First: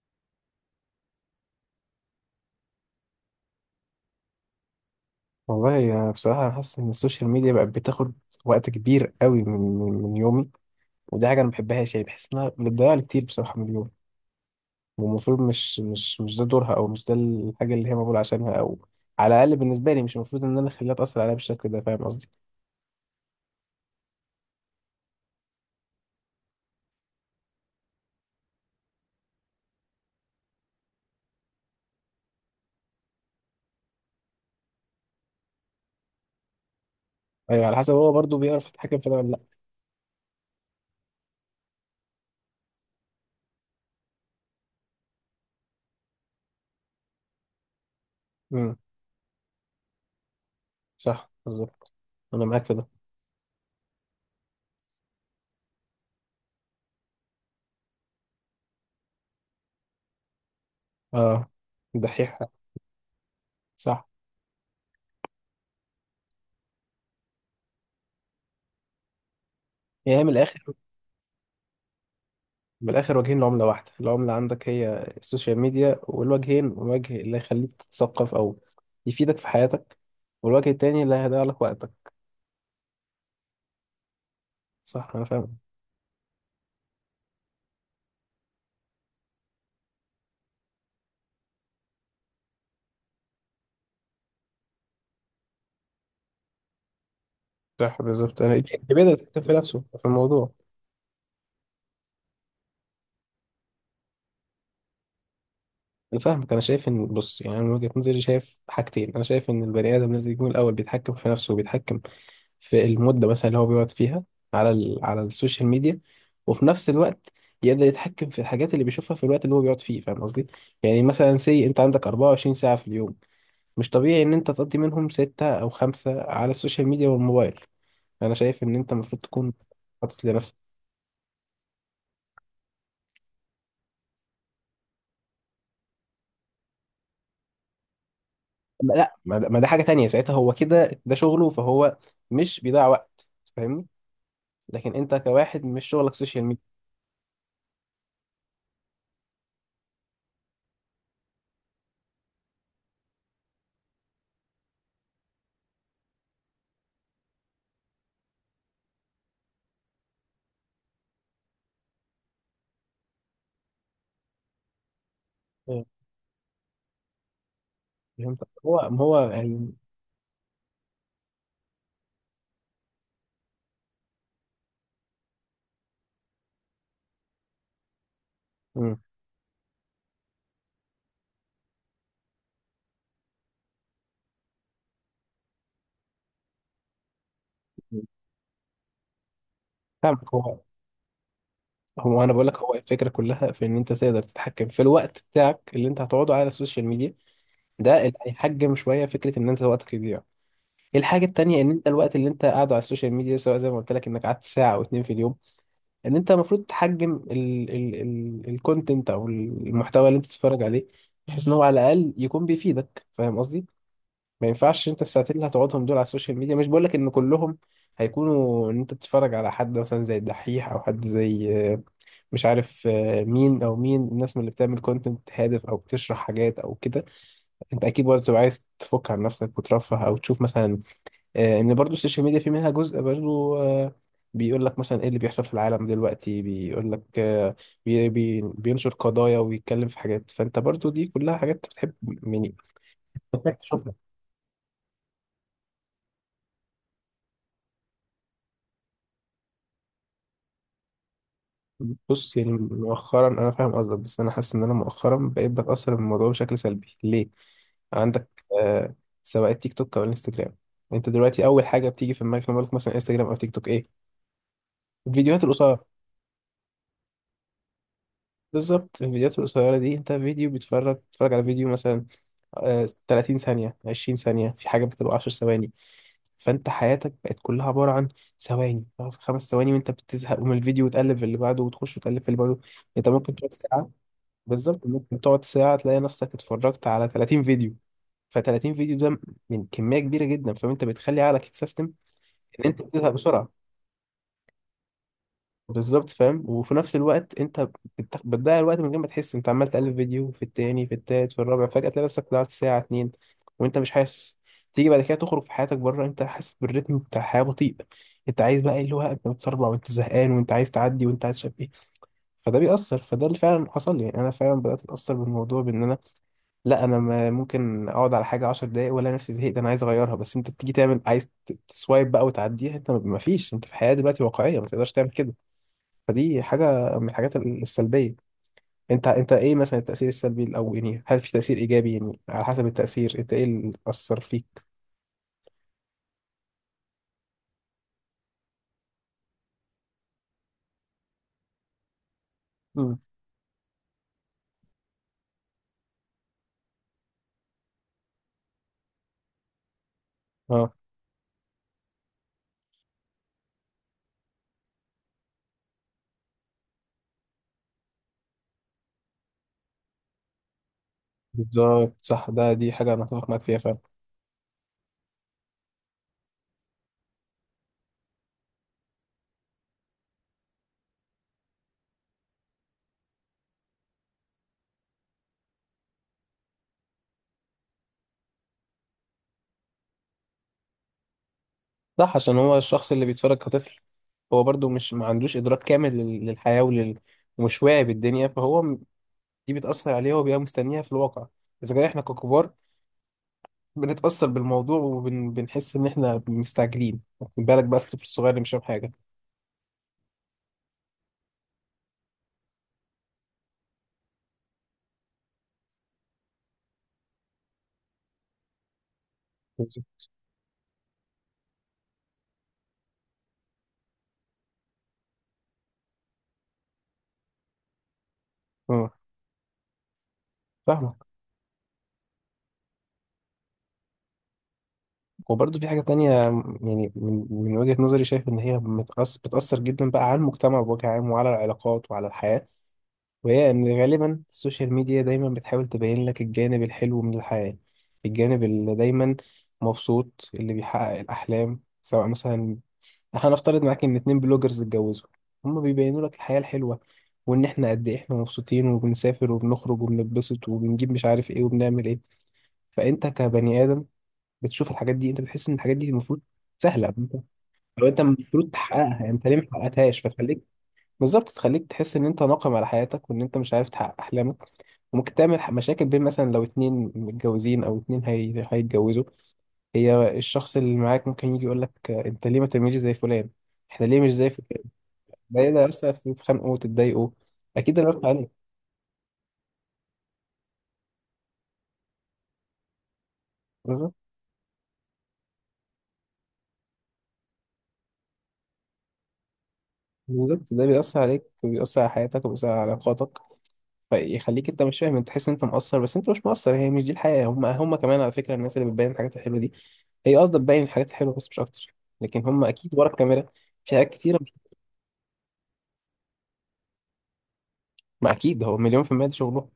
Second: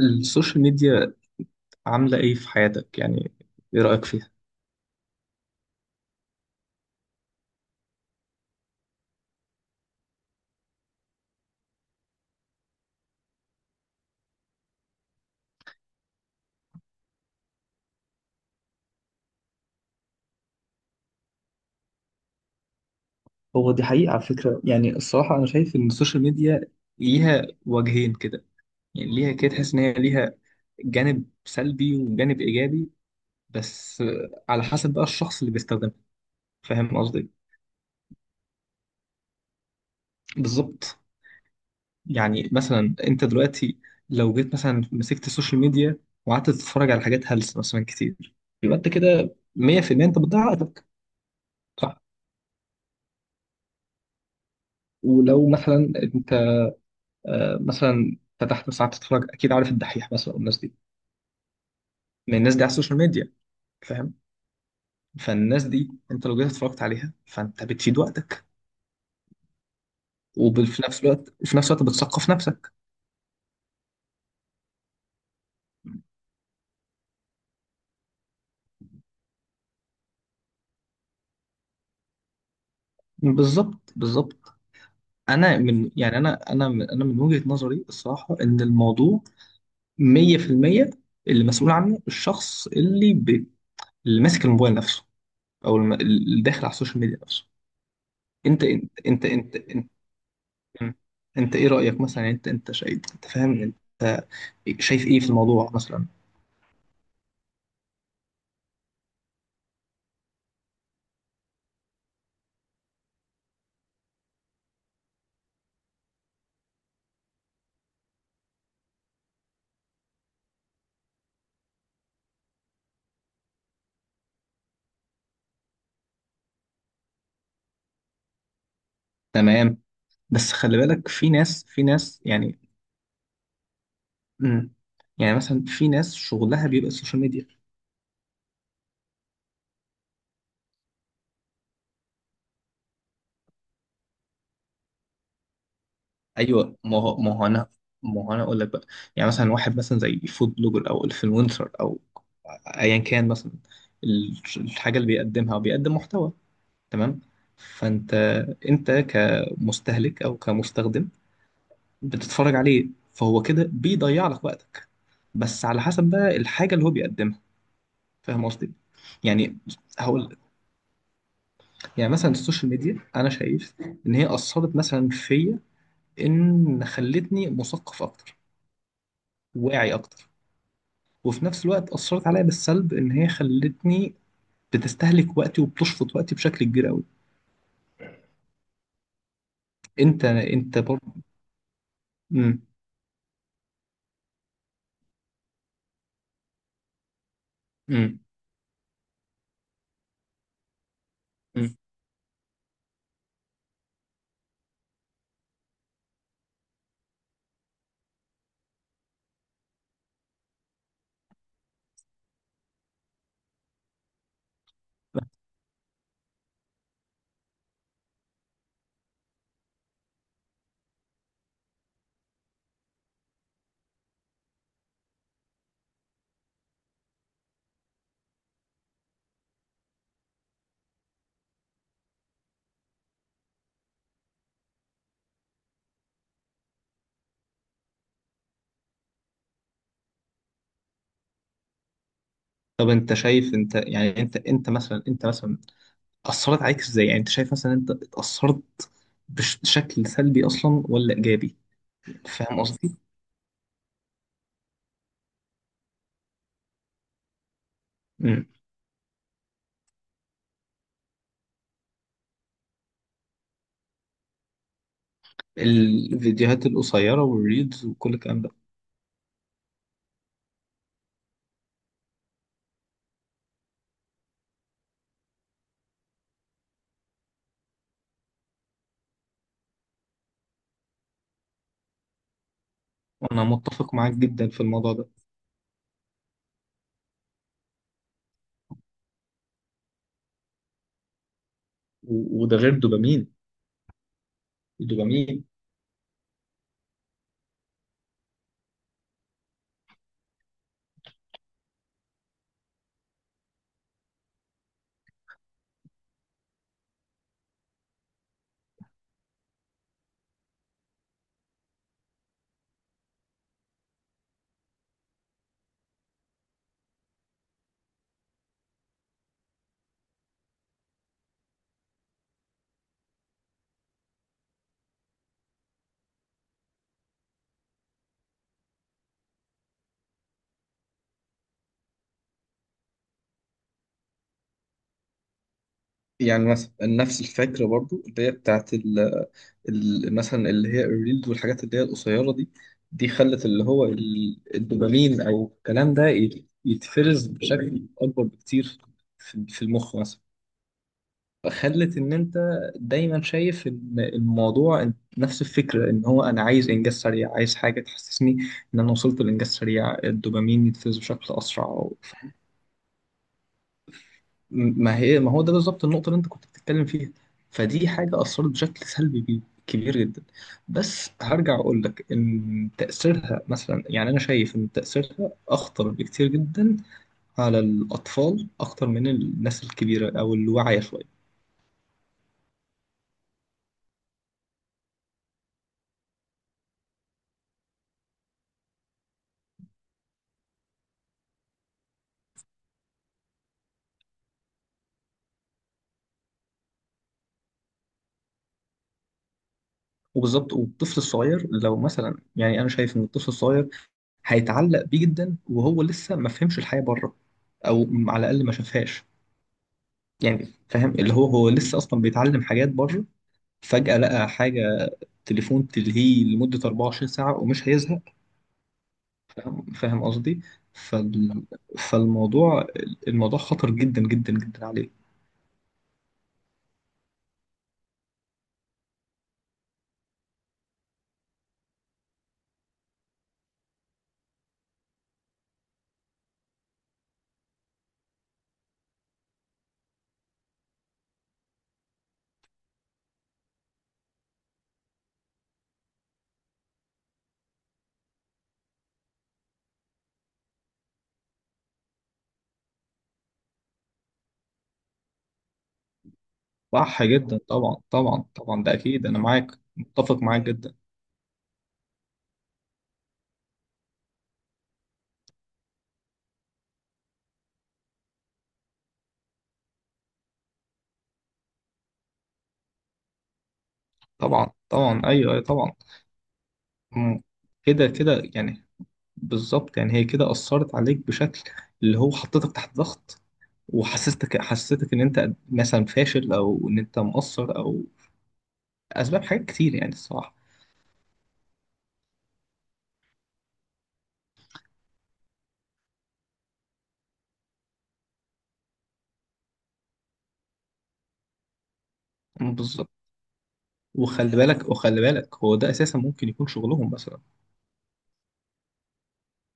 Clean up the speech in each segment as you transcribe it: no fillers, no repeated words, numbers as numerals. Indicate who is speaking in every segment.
Speaker 1: السوشيال ميديا عاملة إيه في حياتك؟ يعني إيه رأيك فيها؟
Speaker 2: والله أنا، بصراحة، أنا حاسس إن السوشيال ميديا بقت بتاخد وقت كبير قوي من يومي. ودي حاجة أنا ما بحبهاش، يعني بحس إنها بتضيع لي كتير بصراحة من اليوم. والمفروض مش ده دورها، أو مش ده الحاجة اللي هي مقبولة عشانها، أو على الأقل بالنسبة لي مش المفروض إن أنا أخليها تأثر عليا بالشكل ده. فاهم قصدي؟
Speaker 1: هو دي حقيقة على فكرة، يعني الصراحة أنا شايف إن السوشيال ميديا ليها وجهين كده. يعني ليها كده، تحس إن هي ليها جانب سلبي وجانب إيجابي، بس على حسب بقى الشخص اللي بيستخدمها. فاهم قصدي؟
Speaker 2: أيوه، على حسب هو برضه بيعرف يتحكم في ده ولا لأ.
Speaker 1: بالظبط. يعني مثلا أنت دلوقتي لو جيت مثلا مسكت السوشيال ميديا وقعدت تتفرج على حاجات هلس مثلا كتير،
Speaker 2: امم.
Speaker 1: يبقى أنت كده 100% أنت بتضيع وقتك.
Speaker 2: صح، بالظبط.
Speaker 1: صح؟
Speaker 2: أنا معاك في ده.
Speaker 1: ولو مثلا انت مثلا فتحت ساعات تتفرج، اكيد عارف الدحيح مثلا والناس دي،
Speaker 2: أه،
Speaker 1: من
Speaker 2: دحيح.
Speaker 1: الناس دي على السوشيال ميديا.
Speaker 2: صح.
Speaker 1: فاهم. فالناس دي انت لو جيت اتفرجت عليها فانت بتفيد وقتك،
Speaker 2: يعني هي من الآخر،
Speaker 1: وفي نفس الوقت بتثقف نفسك.
Speaker 2: من الاخر وجهين لعمله واحده. العمله عندك هي السوشيال ميديا، والوجهين وجه اللي هيخليك تتثقف او يفيدك في حياتك، والوجه التاني اللي هيضيع لك وقتك.
Speaker 1: بالظبط بالظبط.
Speaker 2: صح، انا
Speaker 1: انا
Speaker 2: فاهم.
Speaker 1: من، يعني انا انا من انا من وجهة نظري الصراحة ان الموضوع 100% اللي مسؤول عنه الشخص اللي ماسك الموبايل نفسه، او اللي داخل على السوشيال ميديا نفسه.
Speaker 2: صح، بالظبط. انا
Speaker 1: انت
Speaker 2: اللي
Speaker 1: انت انت
Speaker 2: بدأت في
Speaker 1: انت,
Speaker 2: نفسه
Speaker 1: انت,
Speaker 2: في الموضوع.
Speaker 1: مم. انت ايه رأيك مثلا؟ يعني انت انت شايف، انت فاهم، انت شايف ايه في الموضوع مثلا؟
Speaker 2: انا فاهمك. انا شايف ان، بص، يعني انا من وجهة نظري شايف حاجتين. انا شايف ان البني ادم لازم يكون الاول بيتحكم في نفسه، وبيتحكم في المده مثلا اللي هو بيقعد فيها على على السوشيال ميديا، وفي نفس الوقت يقدر يتحكم في الحاجات اللي بيشوفها في الوقت اللي هو بيقعد فيه. فاهم قصدي؟ يعني مثلا سي، انت عندك 24 ساعه في اليوم، مش طبيعي ان انت تقضي منهم ستة او خمسة على السوشيال ميديا والموبايل. انا شايف ان انت المفروض تكون
Speaker 1: تمام.
Speaker 2: حاطط
Speaker 1: بس
Speaker 2: لنفسك.
Speaker 1: خلي بالك، في ناس يعني. مم. يعني مثلا في ناس شغلها بيبقى السوشيال ميديا.
Speaker 2: لا، ما ده حاجه تانية، ساعتها هو كده، ده شغله، فهو مش بيضيع وقت. فاهمني. لكن انت كواحد مش شغلك سوشيال ميديا.
Speaker 1: ايوه، ما هو ما هو انا ما هو انا اقول لك بقى. يعني مثلا واحد مثلا زي فود بلوجر او انفلونسر او ايا كان مثلا، الحاجه اللي بيقدمها او بيقدم محتوى. تمام. فانت، انت كمستهلك او كمستخدم بتتفرج عليه، فهو كده بيضيع لك وقتك، بس على
Speaker 2: مم.
Speaker 1: حسب بقى الحاجة اللي هو بيقدمها.
Speaker 2: فهمت.
Speaker 1: فاهم قصدي؟
Speaker 2: هو ما هو
Speaker 1: يعني
Speaker 2: يعني.
Speaker 1: هقول لك، يعني مثلا السوشيال ميديا أنا شايف إن هي أثرت مثلا فيا، إن خلتني مثقف أكتر،
Speaker 2: مم.
Speaker 1: واعي أكتر، وفي نفس الوقت أثرت عليا بالسلب إن هي خلتني بتستهلك وقتي وبتشفط وقتي بشكل كبير قوي. أنت
Speaker 2: فاهمك. هو
Speaker 1: أنت برضه.
Speaker 2: هو انا بقول لك،
Speaker 1: مم.
Speaker 2: هو الفكره كلها في ان انت تقدر تتحكم في الوقت بتاعك اللي انت هتقعده على السوشيال ميديا. ده اللي
Speaker 1: مم.
Speaker 2: هيحجم شويه فكره ان انت وقتك يضيع. الحاجه التانيه، ان
Speaker 1: مم.
Speaker 2: انت الوقت اللي انت قاعده على السوشيال ميديا، سواء زي ما قلت لك انك قعدت ساعه او اتنين في اليوم، ان انت المفروض تحجم ال ال ال الكونتنت او المحتوى اللي انت بتتفرج عليه، بحيث ان هو على الاقل يكون بيفيدك. فاهم قصدي؟ ما ينفعش انت الساعتين اللي هتقعدهم دول على السوشيال ميديا، مش بقولك ان كلهم هيكونوا ان انت تتفرج على حد مثلا زي الدحيح، او حد زي، مش عارف، مين او مين الناس من اللي بتعمل كونتنت هادف او بتشرح حاجات او كده. انت اكيد برضه تبقى عايز تفك عن نفسك وترفه، او تشوف مثلا، ان برضه السوشيال ميديا في منها جزء برضه، بيقول لك مثلا ايه اللي بيحصل في العالم دلوقتي، بيقول لك، بي بي بينشر قضايا ويتكلم في حاجات، فانت برضه دي كلها حاجات بتحب، يعني
Speaker 1: طب انت
Speaker 2: محتاج
Speaker 1: شايف؟ انت
Speaker 2: تشوفها.
Speaker 1: يعني انت انت مثلا، انت مثلا أثرت عليك إزاي؟ يعني أنت شايف مثلا أنت اتأثرت بشكل سلبي أصلا ولا إيجابي؟
Speaker 2: بص، يعني
Speaker 1: فاهم قصدي؟
Speaker 2: مؤخرا، انا فاهم قصدك، بس انا حاسس ان انا مؤخرا بقيت بتاثر بالموضوع بشكل سلبي. ليه؟ عندك
Speaker 1: مم.
Speaker 2: سواء التيك توك او الانستجرام، انت دلوقتي اول حاجه بتيجي في دماغك لما أقول لك مثلا انستجرام او تيك توك ايه؟ الفيديوهات القصيره.
Speaker 1: الفيديوهات القصيرة والريلز وكل الكلام ده.
Speaker 2: بالظبط. الفيديوهات القصيره دي، انت فيديو بتتفرج على فيديو مثلا 30 ثانيه، 20 ثانيه، في حاجه بتبقى 10 ثواني. فانت حياتك بقت كلها عباره عن ثواني، 5 ثواني وانت بتزهق من الفيديو وتقلب في اللي بعده، وتخش وتقلب في اللي بعده. انت ممكن
Speaker 1: أنا
Speaker 2: تقعد ساعه.
Speaker 1: متفق معاك جدا في
Speaker 2: بالظبط،
Speaker 1: الموضوع ده.
Speaker 2: ممكن تقعد ساعة تلاقي نفسك اتفرجت على 30 فيديو، ف30 فيديو ده من كمية كبيرة جدا، فانت بتخلي عقلك يتسيستم
Speaker 1: وده
Speaker 2: ان
Speaker 1: غير
Speaker 2: انت بتزهق
Speaker 1: دوبامين،
Speaker 2: بسرعة.
Speaker 1: الدوبامين.
Speaker 2: بالظبط، فاهم. وفي نفس الوقت انت بتضيع الوقت من غير ما تحس، انت عمال تقلب فيديو في التاني، في التالت، في الرابع، فجأة تلاقي نفسك ضيعت ساعة اتنين وانت مش حاسس. تيجي بعد كده تخرج في حياتك بره، انت حاسس بالريتم بتاع الحياة بطيء. انت عايز بقى، اللي هو انت متسربع، وانت زهقان، وانت عايز تعدي، وانت عايز شايف ايه. فده بيأثر، فده اللي فعلا حصل لي. يعني انا فعلا بدأت اتأثر بالموضوع بان انا، لا، انا ممكن اقعد على حاجه 10 دقايق ولا نفسي، زهقت، انا عايز اغيرها. بس انت بتيجي تعمل عايز تسوايب بقى وتعديها، انت ما فيش، انت في حياه دلوقتي واقعيه ما تقدرش تعمل كده. فدي حاجه من الحاجات السلبيه. انت ايه مثلا التاثير السلبي، او يعني هل في تاثير ايجابي؟ يعني على حسب التاثير، انت ايه اللي اثر فيك؟
Speaker 1: يعني مثلا نفس الفكرة برضو اللي هي بتاعت مثلا اللي هي الريلز والحاجات اللي هي القصيرة دي،
Speaker 2: مم.
Speaker 1: دي خلت اللي هو الدوبامين أو الكلام ده يتفرز بشكل أكبر بكتير في المخ مثلا.
Speaker 2: اه.
Speaker 1: خلت ان انت دايما شايف ان الموضوع، نفس الفكره، ان هو انا عايز انجاز سريع، عايز حاجه تحسسني ان انا وصلت لانجاز سريع، الدوبامين يتفرز بشكل اسرع أو.
Speaker 2: بالظبط، صح. دي حاجه انا اتفق معاك فيها فعلا.
Speaker 1: ما هو ده بالظبط النقطه اللي انت كنت بتتكلم فيها. فدي حاجه اثرت بشكل سلبي كبير جدا. بس هرجع اقول لك ان تاثيرها مثلا، يعني انا شايف ان تاثيرها اخطر بكتير جدا على الاطفال اكتر من الناس الكبيره او الواعيه شويه.
Speaker 2: صح، عشان هو الشخص اللي بيتفرج كطفل، هو برضو مش ما عندوش ادراك كامل للحياه ومش واعي بالدنيا، فهو دي بتأثر عليه وبيبقى مستنيها في الواقع. إذا كان إحنا ككبار بنتأثر بالموضوع وبنحس إن إحنا مستعجلين، خد بالك بقى الطفل الصغير اللي مش فاهم حاجة.
Speaker 1: وبالظبط. والطفل الصغير لو مثلا، يعني انا شايف ان الطفل الصغير هيتعلق بيه جدا وهو لسه ما فهمش الحياة بره، او على الاقل ما شافهاش.
Speaker 2: بالظبط.
Speaker 1: يعني فاهم، اللي هو هو لسه اصلا بيتعلم حاجات بره، فجأة لقى حاجة، تليفون تلهيه لمدة 24 ساعة ومش هيزهق.
Speaker 2: اه،
Speaker 1: فاهم، فاهم قصدي.
Speaker 2: فاهمك.
Speaker 1: فال... فالموضوع، الموضوع خطر جدا جدا جدا عليه.
Speaker 2: وبرضه في حاجة تانية، يعني من وجهة نظري شايف إن هي متأثر بتأثر جدا بقى على المجتمع بوجه عام، وعلى العلاقات وعلى الحياة. وهي إن غالبا السوشيال ميديا دايما بتحاول تبين لك الجانب الحلو من الحياة، الجانب اللي دايما مبسوط، اللي بيحقق الأحلام. سواء مثلا، هنفترض معاك ان اتنين بلوجرز اتجوزوا، هما بيبينوا لك الحياة الحلوة، وان احنا قد ايه احنا مبسوطين وبنسافر وبنخرج وبنتبسط وبنجيب مش عارف ايه وبنعمل ايه. فانت كبني ادم بتشوف الحاجات دي، انت بتحس ان الحاجات دي المفروض سهلة،
Speaker 1: صح
Speaker 2: انت
Speaker 1: جدا. طبعا
Speaker 2: لو انت
Speaker 1: طبعا
Speaker 2: المفروض
Speaker 1: طبعا، ده
Speaker 2: تحققها،
Speaker 1: اكيد
Speaker 2: يعني
Speaker 1: انا
Speaker 2: انت ليه ما
Speaker 1: معاك،
Speaker 2: حققتهاش؟
Speaker 1: متفق
Speaker 2: فتخليك،
Speaker 1: معاك جدا.
Speaker 2: بالظبط، تخليك تحس ان انت ناقم على حياتك، وان انت مش عارف تحقق احلامك. وممكن تعمل مشاكل بين، مثلا، لو اتنين متجوزين او اتنين هيتجوزوا. هي الشخص اللي معاك ممكن يجي يقول لك انت ليه ما تعملش زي فلان، احنا ليه مش زي
Speaker 1: طبعا
Speaker 2: فلان؟
Speaker 1: طبعا، ايوه،
Speaker 2: ده
Speaker 1: أيوة،
Speaker 2: ايه؟ ده
Speaker 1: طبعا.
Speaker 2: يأثر في، تتخانقوا وتتضايقوا.
Speaker 1: مم.
Speaker 2: اكيد ده
Speaker 1: كده
Speaker 2: بيأثر
Speaker 1: كده
Speaker 2: عليك.
Speaker 1: يعني، بالظبط. يعني هي كده أثرت عليك بشكل، اللي هو حطيتك تحت ضغط،
Speaker 2: بالظبط،
Speaker 1: وحسستك إن أنت مثلا فاشل، أو إن أنت مقصر، أو أسباب حاجات كتير يعني الصراحة.
Speaker 2: بالظبط. ده بيأثر عليك، وبيأثر على حياتك، وبيأثر على علاقاتك. فيخليك انت مش فاهم، انت تحس ان انت مقصر، بس انت مش مقصر. هي مش دي الحقيقة. هم كمان على فكرة، الناس اللي بتبين الحاجات الحلوة دي، هي قصدها تبين الحاجات الحلوة بس، مش اكتر. لكن هم
Speaker 1: مم،
Speaker 2: اكيد ورا
Speaker 1: بالظبط.
Speaker 2: الكاميرا في حاجات كتيرة مش...
Speaker 1: وخلي بالك، هو ده أساسا ممكن يكون شغلهم مثلا.
Speaker 2: ما اكيد هو مليون في المية ده شغلهم.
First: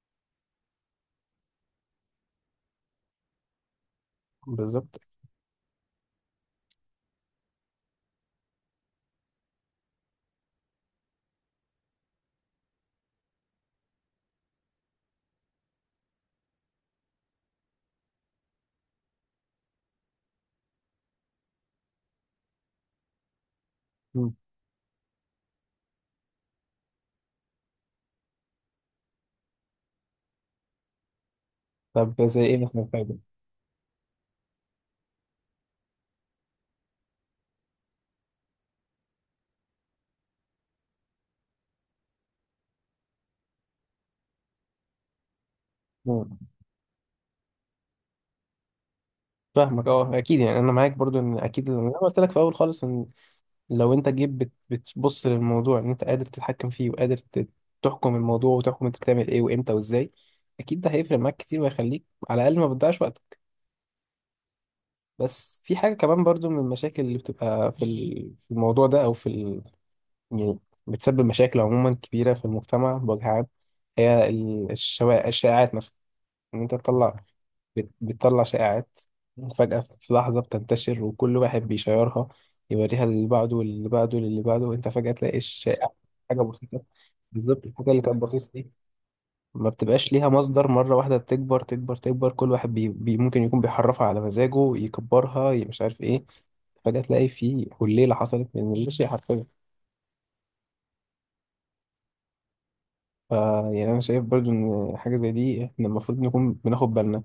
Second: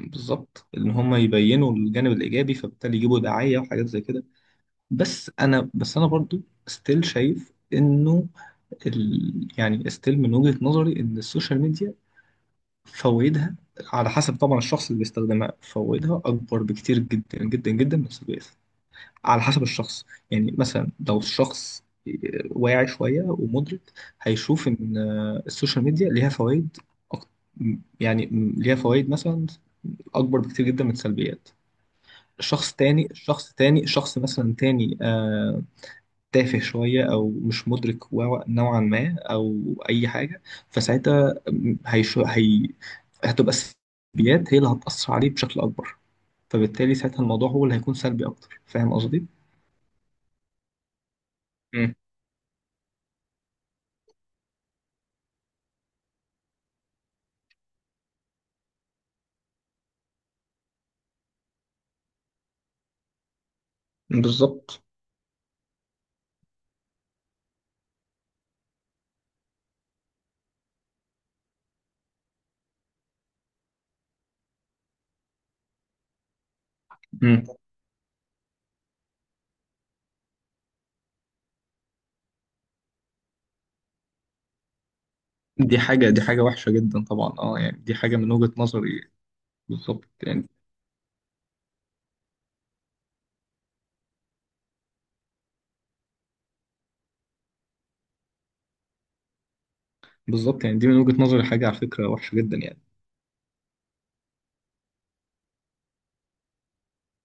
Speaker 1: بالظبط، إن هم يبينوا الجانب الإيجابي فبالتالي يجيبوا دعاية وحاجات زي كده.
Speaker 2: بالظبط.
Speaker 1: بس أنا برضو ستيل شايف إنه، يعني ستيل من وجهة نظري إن السوشيال ميديا فوائدها، على حسب طبعا الشخص اللي بيستخدمها، فوائدها أكبر بكتير جدا جدا جدا من السجاير، على حسب الشخص. يعني مثلا لو الشخص واعي شوية ومدرك،
Speaker 2: مم.
Speaker 1: هيشوف إن السوشيال ميديا ليها فوائد أك- يعني ليها فوائد مثلا أكبر بكتير جدا من السلبيات.
Speaker 2: طب زي ايه مثلا فايدة؟
Speaker 1: شخص مثلا تاني، تافه شوية أو مش مدرك نوعا ما، أو أي حاجة، فساعتها هي هتبقى السلبيات هي اللي هتأثر عليه بشكل أكبر،
Speaker 2: مم.
Speaker 1: فبالتالي ساعتها الموضوع هو اللي هيكون سلبي أكتر. فاهم قصدي؟
Speaker 2: فاهمك، اه، اكيد. يعني انا معاك برضو ان اكيد، زي
Speaker 1: مم.
Speaker 2: ما قلت لك في الاول خالص، ان لو انت جيت بتبص للموضوع ان انت قادر تتحكم فيه، وقادر تحكم الموضوع، وتحكم انت بتعمل ايه وامتى وازاي، اكيد ده هيفرق معاك كتير وهيخليك على الاقل ما بتضيعش وقتك.
Speaker 1: بالظبط.
Speaker 2: بس في حاجه كمان برضو من المشاكل اللي بتبقى في في الموضوع ده، او في يعني بتسبب مشاكل عموما كبيره في المجتمع بوجه عام. هي الشائعات مثلا. ان انت تطلع،
Speaker 1: مم.
Speaker 2: بتطلع شائعات فجأة في لحظة، بتنتشر، وكل واحد بيشيرها، يوريها للي بعده واللي بعده واللي بعده، وانت فجأة تلاقي
Speaker 1: دي
Speaker 2: الشائع
Speaker 1: حاجة دي حاجة
Speaker 2: حاجة
Speaker 1: وحشة
Speaker 2: بسيطة.
Speaker 1: جدا طبعا، اه،
Speaker 2: بالظبط،
Speaker 1: يعني
Speaker 2: الحاجة
Speaker 1: دي
Speaker 2: اللي
Speaker 1: حاجة
Speaker 2: كانت
Speaker 1: من
Speaker 2: بسيطة
Speaker 1: وجهة
Speaker 2: دي
Speaker 1: نظري.
Speaker 2: ما
Speaker 1: بالظبط
Speaker 2: بتبقاش ليها
Speaker 1: يعني.
Speaker 2: مصدر، مرة واحدة تكبر تكبر تكبر، كل واحد بي بي ممكن يكون بيحرفها على مزاجه، يكبرها، مش عارف ايه، فجأة تلاقي في حليلة حصلت من اللاشيء حرفيا.
Speaker 1: بالظبط يعني، دي من وجهة نظري حاجة على فكرة وحشة جدا يعني.
Speaker 2: ف يعني انا شايف برضو ان حاجه زي دي احنا المفروض نكون بناخد بالنا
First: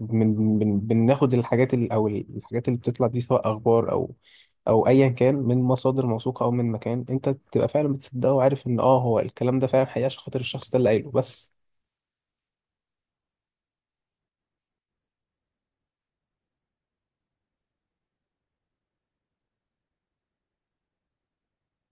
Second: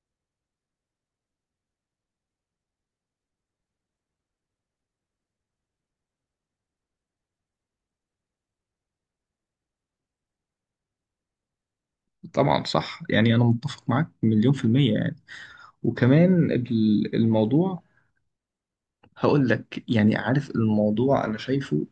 Speaker 2: من بناخد الحاجات اللي، او الحاجات اللي بتطلع دي، سواء اخبار او او ايا كان، من مصادر موثوقه، او من مكان انت تبقى فعلا بتصدقه وعارف ان اه هو الكلام ده فعلا حقيقي، عشان خاطر الشخص ده اللي قايله بس.
Speaker 1: طبعا صح، يعني أنا متفق معاك مليون في المية يعني. وكمان الموضوع، هقول لك يعني، عارف الموضوع انا شايفه